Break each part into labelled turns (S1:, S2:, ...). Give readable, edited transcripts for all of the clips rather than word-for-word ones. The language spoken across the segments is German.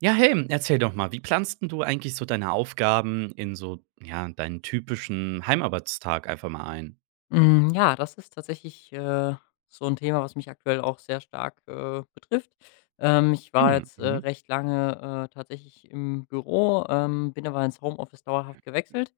S1: Ja, hey, erzähl doch mal, wie planst 'n du eigentlich so deine Aufgaben in so, ja, deinen typischen Heimarbeitstag einfach mal ein?
S2: Hm, ja, das ist tatsächlich, so ein Thema, was mich aktuell auch sehr stark, betrifft. Ich war
S1: Hm,
S2: jetzt,
S1: mhm.
S2: recht lange, tatsächlich im Büro, bin aber ins Homeoffice dauerhaft gewechselt.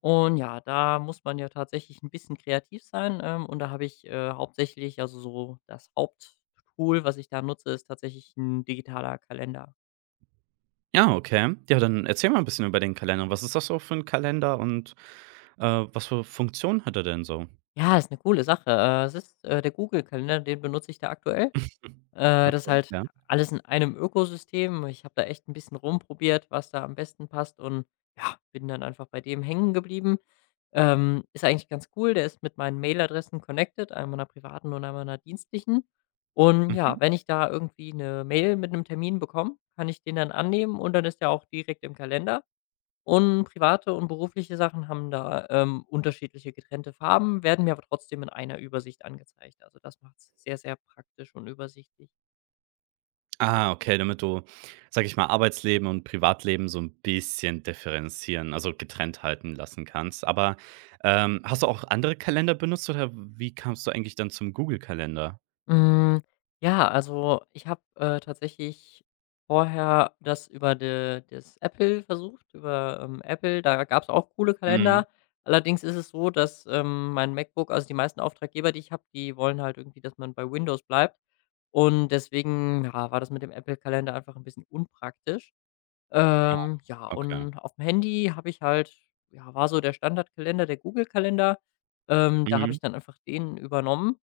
S2: Und ja, da muss man ja tatsächlich ein bisschen kreativ sein, und da habe ich, hauptsächlich also, so das Haupttool, was ich da nutze, ist tatsächlich ein digitaler Kalender.
S1: Ja, okay. Ja, dann erzähl mal ein bisschen über den Kalender. Was ist das so für ein Kalender und, was für Funktionen hat er denn so?
S2: Ja, ist eine coole Sache. Es ist, der Google-Kalender, den benutze ich da aktuell.
S1: Hm.
S2: Das ist
S1: Okay,
S2: halt
S1: ja.
S2: alles in einem Ökosystem. Ich habe da echt ein bisschen rumprobiert, was da am besten passt und, ja, bin dann einfach bei dem hängen geblieben. Ist eigentlich ganz cool. Der ist mit meinen Mailadressen connected, einmal einer privaten und einmal einer dienstlichen. Und ja,
S1: Mhm.
S2: wenn ich da irgendwie eine Mail mit einem Termin bekomme, kann ich den dann annehmen und dann ist der auch direkt im Kalender. Und private und berufliche Sachen haben da, unterschiedliche getrennte Farben, werden mir aber trotzdem in einer Übersicht angezeigt. Also, das macht es sehr, sehr praktisch und übersichtlich.
S1: Ah, okay, damit du, sage ich mal, Arbeitsleben und Privatleben so ein bisschen differenzieren, also getrennt halten lassen kannst. Aber, hast du auch andere Kalender benutzt oder wie kamst du eigentlich dann zum Google-Kalender?
S2: Hm, ja, also ich habe, tatsächlich vorher das über de das Apple versucht, über, Apple. Da gab es auch coole
S1: Mhm.
S2: Kalender. Allerdings ist es so, dass, mein MacBook also die meisten Auftraggeber, die ich habe, die wollen halt irgendwie, dass man bei Windows bleibt. Und deswegen, ja, war das mit dem Apple-Kalender einfach ein bisschen unpraktisch. Ja,
S1: Okay.
S2: und auf dem Handy habe ich halt ja, war so der Standardkalender, der Google-Kalender. Da habe
S1: Mhm.
S2: ich dann einfach den übernommen.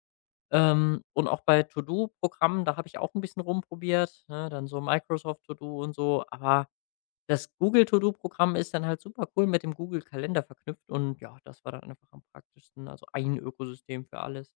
S2: Und auch bei To-do-Programmen, da habe ich auch ein bisschen rumprobiert, ne, dann so Microsoft To Do und so. Aber das Google To Do-Programm ist dann halt super cool mit dem Google-Kalender verknüpft und ja, das war dann einfach am praktischsten. Also ein Ökosystem für alles.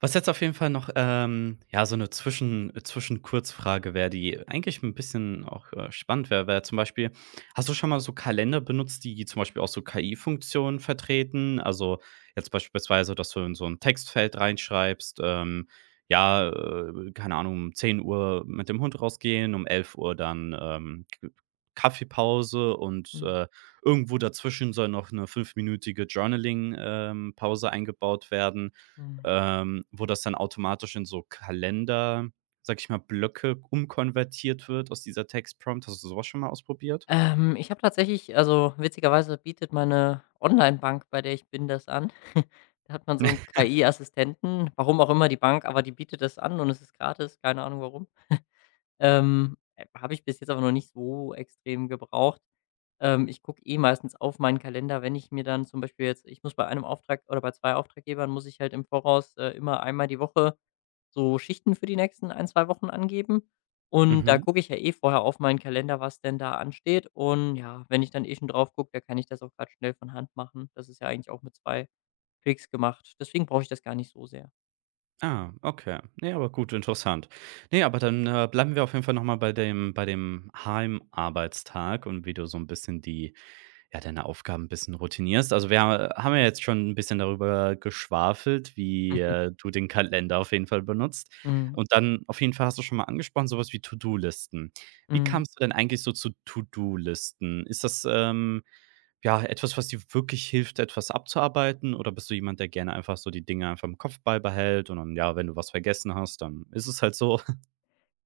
S1: Was jetzt auf jeden Fall noch, ja, so eine Zwischenkurzfrage wäre, die eigentlich ein bisschen auch, spannend wäre, wäre zum Beispiel: Hast du schon mal so Kalender benutzt, die zum Beispiel auch so KI-Funktionen vertreten? Also, jetzt beispielsweise, dass du in so ein Textfeld reinschreibst, ja, keine Ahnung, um 10 Uhr mit dem Hund rausgehen, um 11 Uhr dann, K Kaffeepause und,
S2: Mhm.
S1: irgendwo dazwischen soll noch eine fünfminütige Journaling, Pause eingebaut werden.
S2: Mhm.
S1: Ähm, wo das dann automatisch in so Kalender, sag ich mal, Blöcke umkonvertiert wird aus dieser Textprompt. Hast du so schon mal ausprobiert?
S2: Ich habe tatsächlich also, witzigerweise bietet meine Onlinebank, bei der ich bin, das an. Da hat man so 'n KI-Assistenten, warum auch immer die Bank, aber die bietet das an und es ist gratis, keine Ahnung warum. Habe ich bis jetzt aber noch nicht so extrem gebraucht. Ich gucke eh meistens auf meinen Kalender, wenn ich mir dann zum Beispiel jetzt ich muss bei einem Auftrag oder bei 2 Auftraggebern muss ich halt im Voraus, immer einmal die Woche so Schichten für die nächsten ein 2 Wochen angeben. Und da
S1: Mhm.
S2: gucke ich ja eh vorher auf meinen Kalender, was denn da ansteht. Und ja, wenn ich dann eh schon drauf gucke, da kann ich das auch grad schnell von Hand machen. Das ist ja eigentlich auch mit 2 Klicks gemacht. Deswegen brauche ich das gar nicht so sehr.
S1: Ah, okay. Ne, aber gut, interessant. Ne, aber dann, bleiben wir auf jeden Fall noch mal bei dem Heimarbeitstag und wie du so ein bisschen die ja, deine Aufgaben ein bisschen routinierst. Also, wir ha haben ja jetzt schon ein bisschen darüber geschwafelt, wie, du den Kalender auf jeden Fall benutzt.
S2: Mhm.
S1: Und dann auf jeden Fall hast du schon mal angesprochen, sowas wie To-do-Listen. Wie
S2: Mhm.
S1: kamst du denn eigentlich so zu To-do-Listen? Ist das, ja, etwas, was dir wirklich hilft, etwas abzuarbeiten? Oder bist du jemand, der gerne einfach so die Dinge einfach im Kopf beibehält und dann, ja, wenn du was vergessen hast, dann ist es halt so?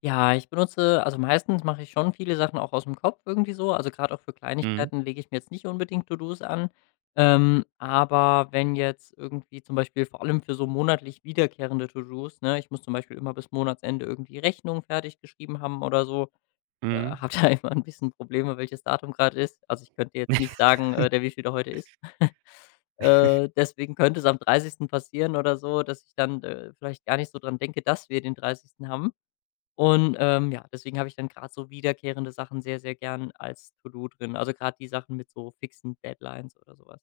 S2: Ja, ich benutze also, meistens mache ich schon viele Sachen auch aus dem Kopf irgendwie so. Also, gerade auch für
S1: Mhm,
S2: Kleinigkeiten lege ich mir jetzt nicht unbedingt To-dos an. Aber wenn jetzt irgendwie zum Beispiel vor allem für so monatlich wiederkehrende To-dos, ne? Ich muss zum Beispiel immer bis Monatsende irgendwie Rechnungen fertig geschrieben haben oder so,
S1: mhm.
S2: habe da immer ein bisschen Probleme, welches Datum gerade ist. Also, ich könnte jetzt nicht sagen, der wievielte heute ist. Deswegen könnte es am 30. passieren oder so, dass ich dann, vielleicht gar nicht so dran denke, dass wir den 30. haben. Und, ja, deswegen habe ich dann gerade so wiederkehrende Sachen sehr, sehr gern als To-do drin, also gerade die Sachen mit so fixen Deadlines oder sowas.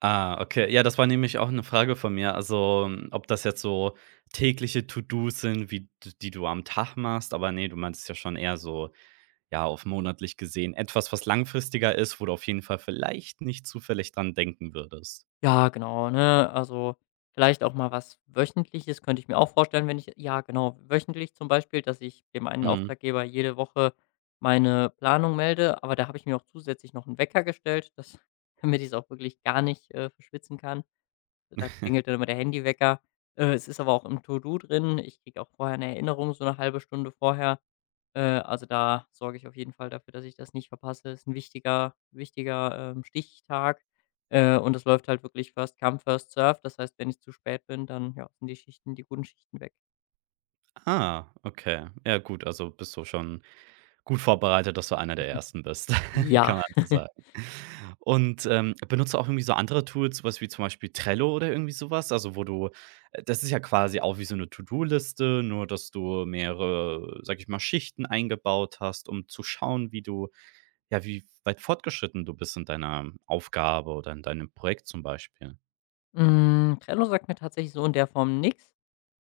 S1: Ah, okay. Ja, das war nämlich auch eine Frage von mir. Also, ob das jetzt so tägliche To-dos sind, wie d die du am Tag machst, aber nee, du meintest ja schon eher so, ja, auf monatlich gesehen etwas, was langfristiger ist, wo du auf jeden Fall vielleicht nicht zufällig dran denken würdest.
S2: Ja, genau, ne? Also, vielleicht auch mal was Wöchentliches könnte ich mir auch vorstellen, wenn ich ja, genau, wöchentlich zum Beispiel, dass ich dem einen
S1: Mhm.
S2: Auftraggeber jede Woche meine Planung melde, aber da habe ich mir auch zusätzlich noch 'n Wecker gestellt, dass damit ich's auch wirklich gar nicht, verschwitzen kann. Da klingelt dann immer der Handywecker. Es ist aber auch im To-Do drin. Ich kriege auch vorher 'ne Erinnerung, so eine halbe Stunde vorher. Also, da sorge ich auf jeden Fall dafür, dass ich das nicht verpasse. Ist ein wichtiger wichtiger, Stichtag, und das läuft halt wirklich First come, first served. Das heißt, wenn ich zu spät bin, dann, ja, sind die Schichten die guten Schichten weg.
S1: Ah, okay. Ja, gut, also bist du schon gut vorbereitet, dass du einer der Ersten bist,
S2: Ja.
S1: kann man so sagen. Und, benutzt du auch irgendwie so andere Tools, so was wie zum Beispiel Trello oder irgendwie sowas? Also, wo du das ist ja quasi auch wie so eine To-do-Liste, nur dass du mehrere, sag ich mal, Schichten eingebaut hast, um zu schauen, wie du ja, wie weit fortgeschritten du bist in deiner Aufgabe oder in deinem Projekt zum Beispiel.
S2: Hm, Trello sagt mir tatsächlich so in der Form nix.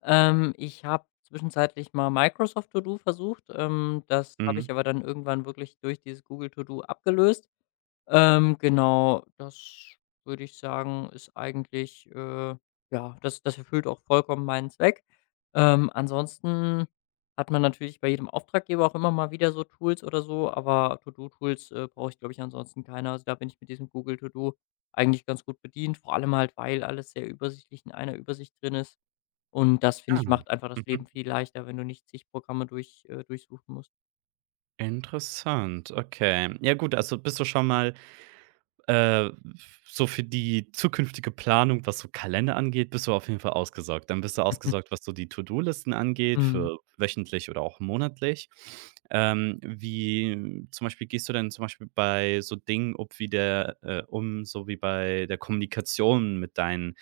S2: Ich habe zwischenzeitlich mal Microsoft To Do versucht. Das habe ich
S1: Mhm.
S2: aber dann irgendwann wirklich durch dieses Google To Do abgelöst. Genau, das würde ich sagen, ist eigentlich, ja, das erfüllt auch vollkommen meinen Zweck. Ansonsten hat man natürlich bei jedem Auftraggeber auch immer mal wieder so Tools oder so, aber To-Do-Tools brauche ich, glaube ich, ansonsten keine. Also da bin ich mit diesem Google To Do eigentlich ganz gut bedient, vor allem halt, weil alles sehr übersichtlich in einer Übersicht drin ist. Und das, finde
S1: Ah,
S2: ich,
S1: mhm.
S2: macht einfach das Leben viel leichter, wenn du nicht zig Programme durchsuchen musst.
S1: Interessant, okay. Ja, gut, also bist du schon mal Äh, so für die zukünftige Planung, was so Kalender angeht, bist du auf jeden Fall ausgesorgt. Dann bist du ausgesorgt, was so die To-do-Listen angeht,
S2: Mhm.
S1: für wöchentlich oder auch monatlich. Wie zum Beispiel gehst du denn zum Beispiel bei so Dingen ob wie der um, so wie bei der Kommunikation mit deinen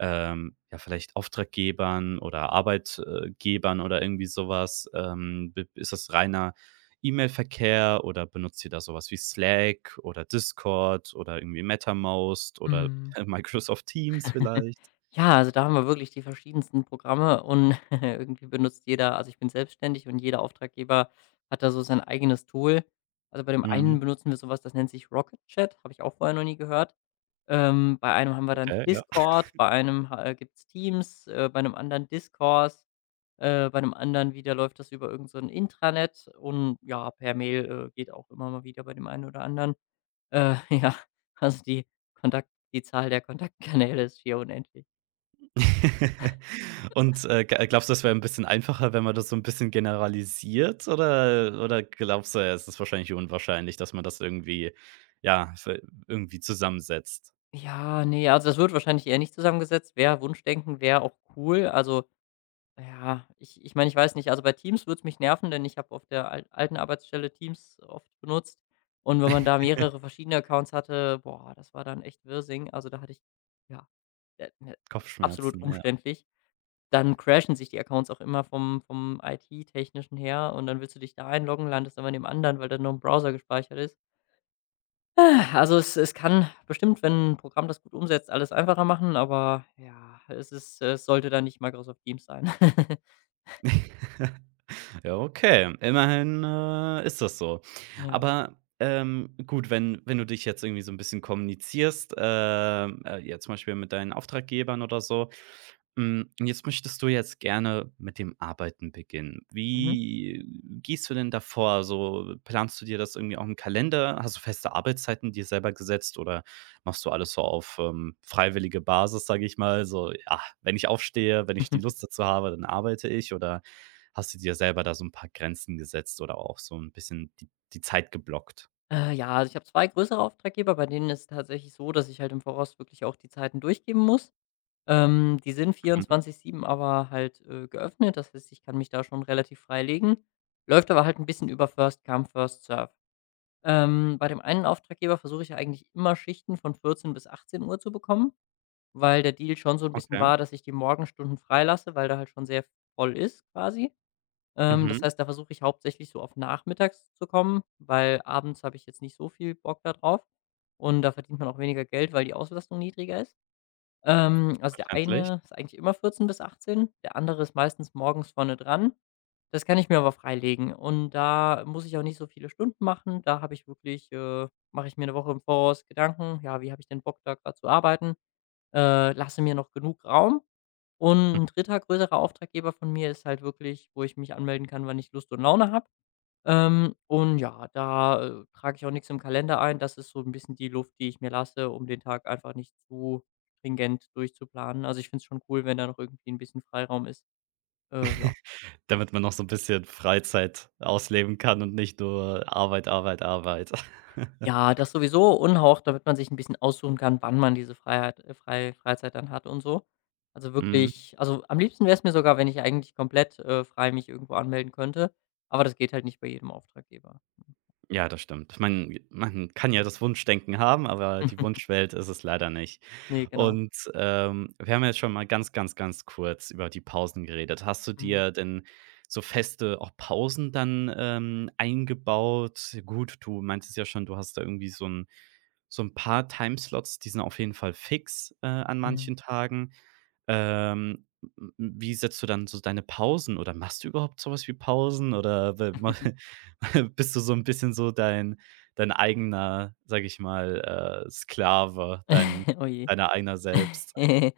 S1: ja, vielleicht Auftraggebern oder Arbeitgebern oder irgendwie sowas. B ist das reiner E-Mail-Verkehr oder benutzt ihr da sowas wie Slack oder Discord oder irgendwie MetaMost oder
S2: Mhm.
S1: Microsoft Teams vielleicht?
S2: Ja, also da haben wir wirklich die verschiedensten Programme und irgendwie benutzt jeder also ich bin selbstständig und jeder Auftraggeber hat da so sein eigenes Tool. Also bei dem einen
S1: Mhm.
S2: benutzen wir sowas das nennt sich Rocket Chat, habe ich auch vorher noch nie gehört. Bei einem haben wir dann
S1: Okay, ja.
S2: Discord, bei einem ha gibt's Teams, bei einem anderen Discord. Bei 'nem anderen wieder läuft das über irgend so 'n Intranet und ja, per Mail, geht auch immer mal wieder bei dem einen oder anderen. Ja, also Kontakt die Zahl der Kontaktkanäle ist hier unendlich.
S1: Und, g glaubst du, das wäre ein bisschen einfacher, wenn man das so ein bisschen generalisiert oder glaubst du, ja, es ist wahrscheinlich unwahrscheinlich, dass man das irgendwie ja, v irgendwie zusammensetzt?
S2: Ja, ne, also das wird wahrscheinlich eher nicht zusammengesetzt. Wäre Wunschdenken, wäre auch cool. Also, ja, ich meine, ich weiß nicht, also bei Teams würde es mich nerven, denn ich habe auf der al alten Arbeitsstelle Teams oft benutzt und wenn man da mehrere verschiedene Accounts hatte, boah, das war dann echt Wirsing. Also da hatte ich ja, ne, absolut
S1: Kopfschmerzen, ja.
S2: umständlich. Dann crashen sich die Accounts auch immer vom IT-Technischen her und dann willst du dich da einloggen, landest aber in dem anderen, weil da noch 'n Browser gespeichert ist. Ah, also, es kann bestimmt, wenn 'n Programm das gut umsetzt, alles einfacher machen, aber ja, es sollte dann nicht Microsoft Teams sein.
S1: Ja, okay. Immerhin, ist das so.
S2: Ja.
S1: Aber, gut, wenn du dich jetzt irgendwie so ein bisschen kommunizierst, jetzt zum Beispiel mit deinen Auftraggebern oder so, hm, und jetzt möchtest du jetzt gerne mit dem Arbeiten beginnen.
S2: Mhm.
S1: Wie gehst du denn davor vor? So, planst du dir das irgendwie auch im Kalender? Hast du feste Arbeitszeiten dir selber gesetzt oder machst du alles so auf, freiwillige Basis, sage ich mal, so: „Ja, wenn ich aufstehe, wenn ich die Lust dazu habe, dann arbeite ich" oder hast du dir selber da so ein paar Grenzen gesetzt oder auch so ein bisschen die Zeit geblockt?
S2: Ja, also, ich habe 2 größere Auftraggeber, bei denen ist es tatsächlich so, dass ich halt im Voraus wirklich auch die Zeiten durchgeben muss. Die sind
S1: Mhm.
S2: 24/7, aber halt, geöffnet. Das heißt, ich kann mich da schon relativ frei legen. Läuft aber halt ein bisschen über First come, First served. Bei dem einen Auftraggeber versuche ich ja eigentlich immer Schichten von 14 bis 18 Uhr zu bekommen, weil der Deal schon so ein bisschen
S1: Okay.
S2: war, dass ich die Morgenstunden freilasse, weil da halt schon sehr voll ist quasi. Das
S1: Mhm.
S2: heißt, da versuche ich hauptsächlich so auf nachmittags zu kommen, weil abends habe ich jetzt nicht so viel Bock da drauf und da verdient man auch weniger Geld, weil die Auslastung niedriger ist. Also, der
S1: Verständlich.
S2: eine ist eigentlich immer 14 bis 18, der andere ist meistens morgens vorne dran. Das kann ich mir aber freilegen und da muss ich auch nicht so viele Stunden machen. Da habe ich wirklich Mache ich mir eine Woche im Voraus Gedanken: „Ja, wie habe ich den Bock, da gerade zu arbeiten?“ Lasse mir noch genug Raum
S1: Hm.
S2: und ein dritter größerer Auftraggeber von mir ist halt wirklich, wo ich mich anmelden kann, wann ich Lust und Laune habe. Und ja, da, trage ich auch nichts im Kalender ein. Das ist so ein bisschen die Luft, die ich mir lasse, um den Tag einfach nicht zu stringent durchzuplanen. Also, ich finde es schon cool, wenn da noch irgendwie ein bisschen Freiraum ist. Ja.
S1: Damit man noch so ein bisschen Freizeit ausleben kann und nicht nur Arbeit, Arbeit, Arbeit.
S2: Ja, das sowieso und damit man sich ein bisschen aussuchen kann, wann man diese Freiheit frei Freizeit dann hat und so. Also,
S1: Mhm.
S2: wirklich also, am liebsten wäre es mir sogar, wenn ich eigentlich komplett, frei mich irgendwo anmelden könnte, aber das geht halt nicht bei jedem Auftraggeber.
S1: Ja, das stimmt. Man kann ja das Wunschdenken haben, aber die Wunschwelt ist es leider nicht.
S2: Ne, genau.
S1: Und, wir haben jetzt schon mal ganz, ganz, ganz kurz über die Pausen geredet. Hast du
S2: Mhm.
S1: dir denn so feste auch Pausen dann, eingebaut? Ja, gut, du meintest ja schon, du hast da irgendwie so ein paar Timeslots, die sind auf jeden Fall fix, an
S2: Mhm.
S1: manchen Tagen. W w wie setzt du dann so deine Pausen oder machst du überhaupt so was wie Pausen oder we ma bist du so ein bisschen so dein eigener, sage ich mal, Sklave,
S2: Oh je.
S1: Deiner eigener selbst.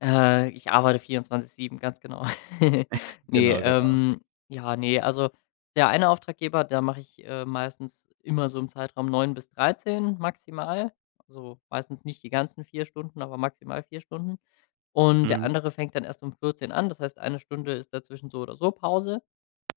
S2: Ich arbeite 24/7, ganz genau. Ne,
S1: Genau, genau.
S2: ja, ne, also, der eine Auftraggeber, da mache ich, meistens immer so im Zeitraum 9 bis 13 maximal. Also, meistens nicht die ganzen 4 Stunden, aber maximal 4 Stunden. Und der
S1: Mhm,
S2: andere fängt dann erst um 14 an. Das heißt, eine Stunde ist dazwischen so oder so Pause.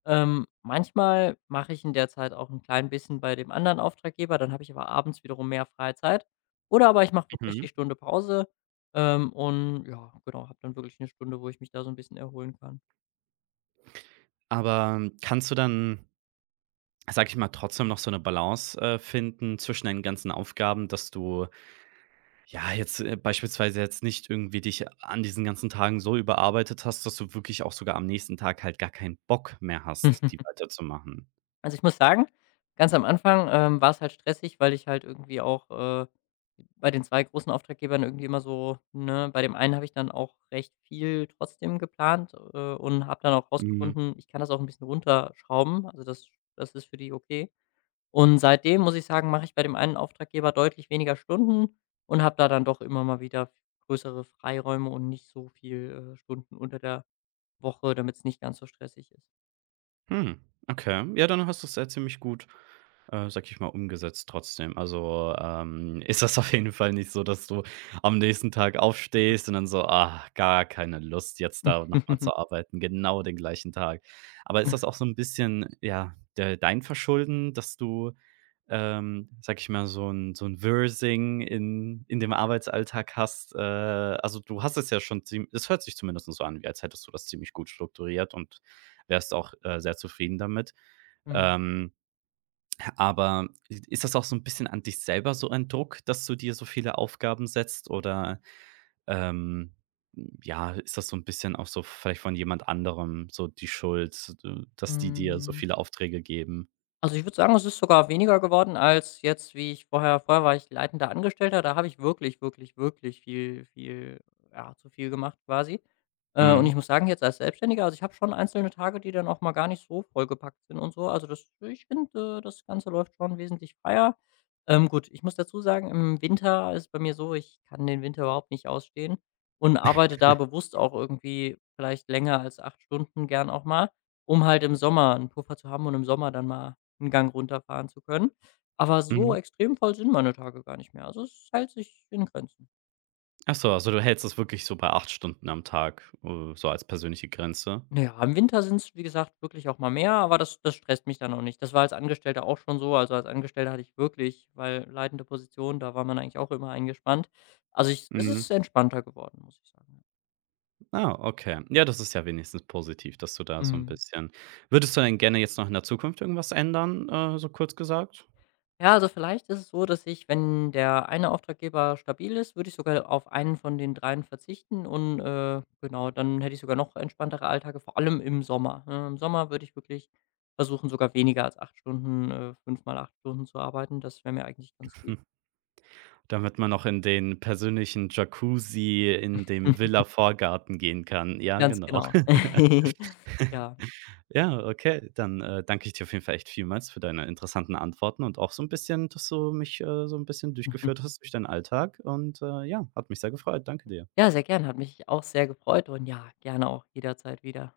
S2: Manchmal mache ich in der Zeit auch 'n klein bisschen bei dem anderen Auftraggeber, dann habe ich aber abends wiederum mehr freie Zeit. Oder aber ich mache wirklich
S1: mhm.
S2: die Stunde Pause, und ja, genau, habe dann wirklich 'ne Stunde, wo ich mich da so 'n bisschen erholen kann.
S1: Aber kannst du dann, sage ich mal, trotzdem noch so 'ne Balance, finden zwischen deinen ganzen Aufgaben, dass du, ja, jetzt, beispielsweise jetzt nicht irgendwie dich an diesen ganzen Tagen so überarbeitet hast, dass du wirklich auch sogar am nächsten Tag halt gar keinen Bock mehr hast, die weiterzumachen?
S2: Also, ich muss sagen, ganz am Anfang, war's halt stressig, weil ich halt irgendwie auch, bei den 2 großen Auftraggebern irgendwie immer so ne, bei dem einen habe ich dann auch recht viel trotzdem geplant, und habe dann auch
S1: Mhm.
S2: rausgefunden, ich kann das auch 'n bisschen runterschrauben. Also, das ist für die okay. Und seitdem muss ich sagen, mache ich bei dem einen Auftraggeber deutlich weniger Stunden und habe da dann doch immer mal wieder größere Freiräume und nicht so viel, Stunden unter der Woche, damit es nicht ganz so stressig ist.
S1: Hm, okay. Ja, dann hast du es ja ziemlich gut, sage ich mal, umgesetzt trotzdem. Also, ist das auf jeden Fall nicht so, dass du am nächsten Tag aufstehst und dann so: „Ah, gar keine Lust, jetzt da nochmal zu arbeiten", genau den gleichen Tag. Aber ist das auch so ein bisschen, ja, de dein Verschulden, dass du sage ich mal, so ein Wirsing in dem Arbeitsalltag hast. Also, du hast es ja schon ziem es hört sich zumindest so an, wie als hättest du das ziemlich gut strukturiert und wärst auch, sehr zufrieden damit.
S2: Mhm.
S1: Ähm, aber ist das auch so ein bisschen an dich selber so ein Druck, dass du dir so viele Aufgaben setzt oder, ähm, ja, ist das so ein bisschen auch so vielleicht von jemand anderem so die Schuld, dass die dir so
S2: Mhm.
S1: viele Aufträge geben?
S2: Also, ich würde sagen, es ist sogar weniger geworden als jetzt, wie ich vorher war ich leitender Angestellter, da habe ich wirklich, wirklich, wirklich viel viel ja, zu viel gemacht quasi. Und
S1: Mhm.
S2: ich muss sagen, jetzt als Selbstständiger also, ich habe schon einzelne Tage, die dann auch mal gar nicht so vollgepackt sind und so. Also, das ich finde, das Ganze läuft schon wesentlich freier. Gut, ich muss dazu sagen, im Winter ist bei mir so, ich kann den Winter überhaupt nicht ausstehen und arbeite da bewusst auch irgendwie vielleicht länger als 8 Stunden gern auch mal, um halt im Sommer 'n Puffer zu haben und im Sommer dann mal 'n Gang runterfahren zu können. Aber so
S1: Mhm.
S2: extrem voll sind meine Tage gar nicht mehr. Also, es hält sich in Grenzen.
S1: Ach so, also du hältst es wirklich so bei 8 Stunden am Tag, so als persönliche Grenze?
S2: Na ja, im Winter sind's, wie gesagt, wirklich auch mal mehr, aber das stresst mich dann auch nicht. Das war als Angestellter auch schon so. Also, als Angestellter hatte ich wirklich weil leitende Position, da war man eigentlich auch immer eingespannt. Also, ich es
S1: Mhm.
S2: ist entspannter geworden, muss ich sagen.
S1: Ah, okay. Ja, das ist ja wenigstens positiv, dass du da so ein
S2: Mhm.
S1: bisschen würdest du denn gerne jetzt noch in der Zukunft irgendwas ändern, so kurz gesagt?
S2: Ja, also vielleicht ist es so, dass ich, wenn der eine Auftraggeber stabil ist, würde ich sogar auf einen von den dreien verzichten und, genau, dann hätte ich sogar noch entspanntere Alltage, vor allem im Sommer, ne? Im Sommer würde ich wirklich versuchen, sogar weniger als 8 Stunden, 5 mal Stunden zu arbeiten. Das wäre mir eigentlich ganz lieb.
S1: Damit man noch in den persönlichen Jacuzzi in dem Villa-Vorgarten gehen kann. Ja,
S2: Ganz
S1: genau.
S2: genau. Ja.
S1: Ja, okay, dann, danke ich dir auf jeden Fall echt vielmals für deine interessanten Antworten und auch so ein bisschen, dass du mich, so ein bisschen durchgeführt hast durch deinen Alltag und, ja, hat mich sehr gefreut. Danke dir.
S2: Ja, sehr gerne, hat mich auch sehr gefreut und ja, gerne auch jederzeit wieder.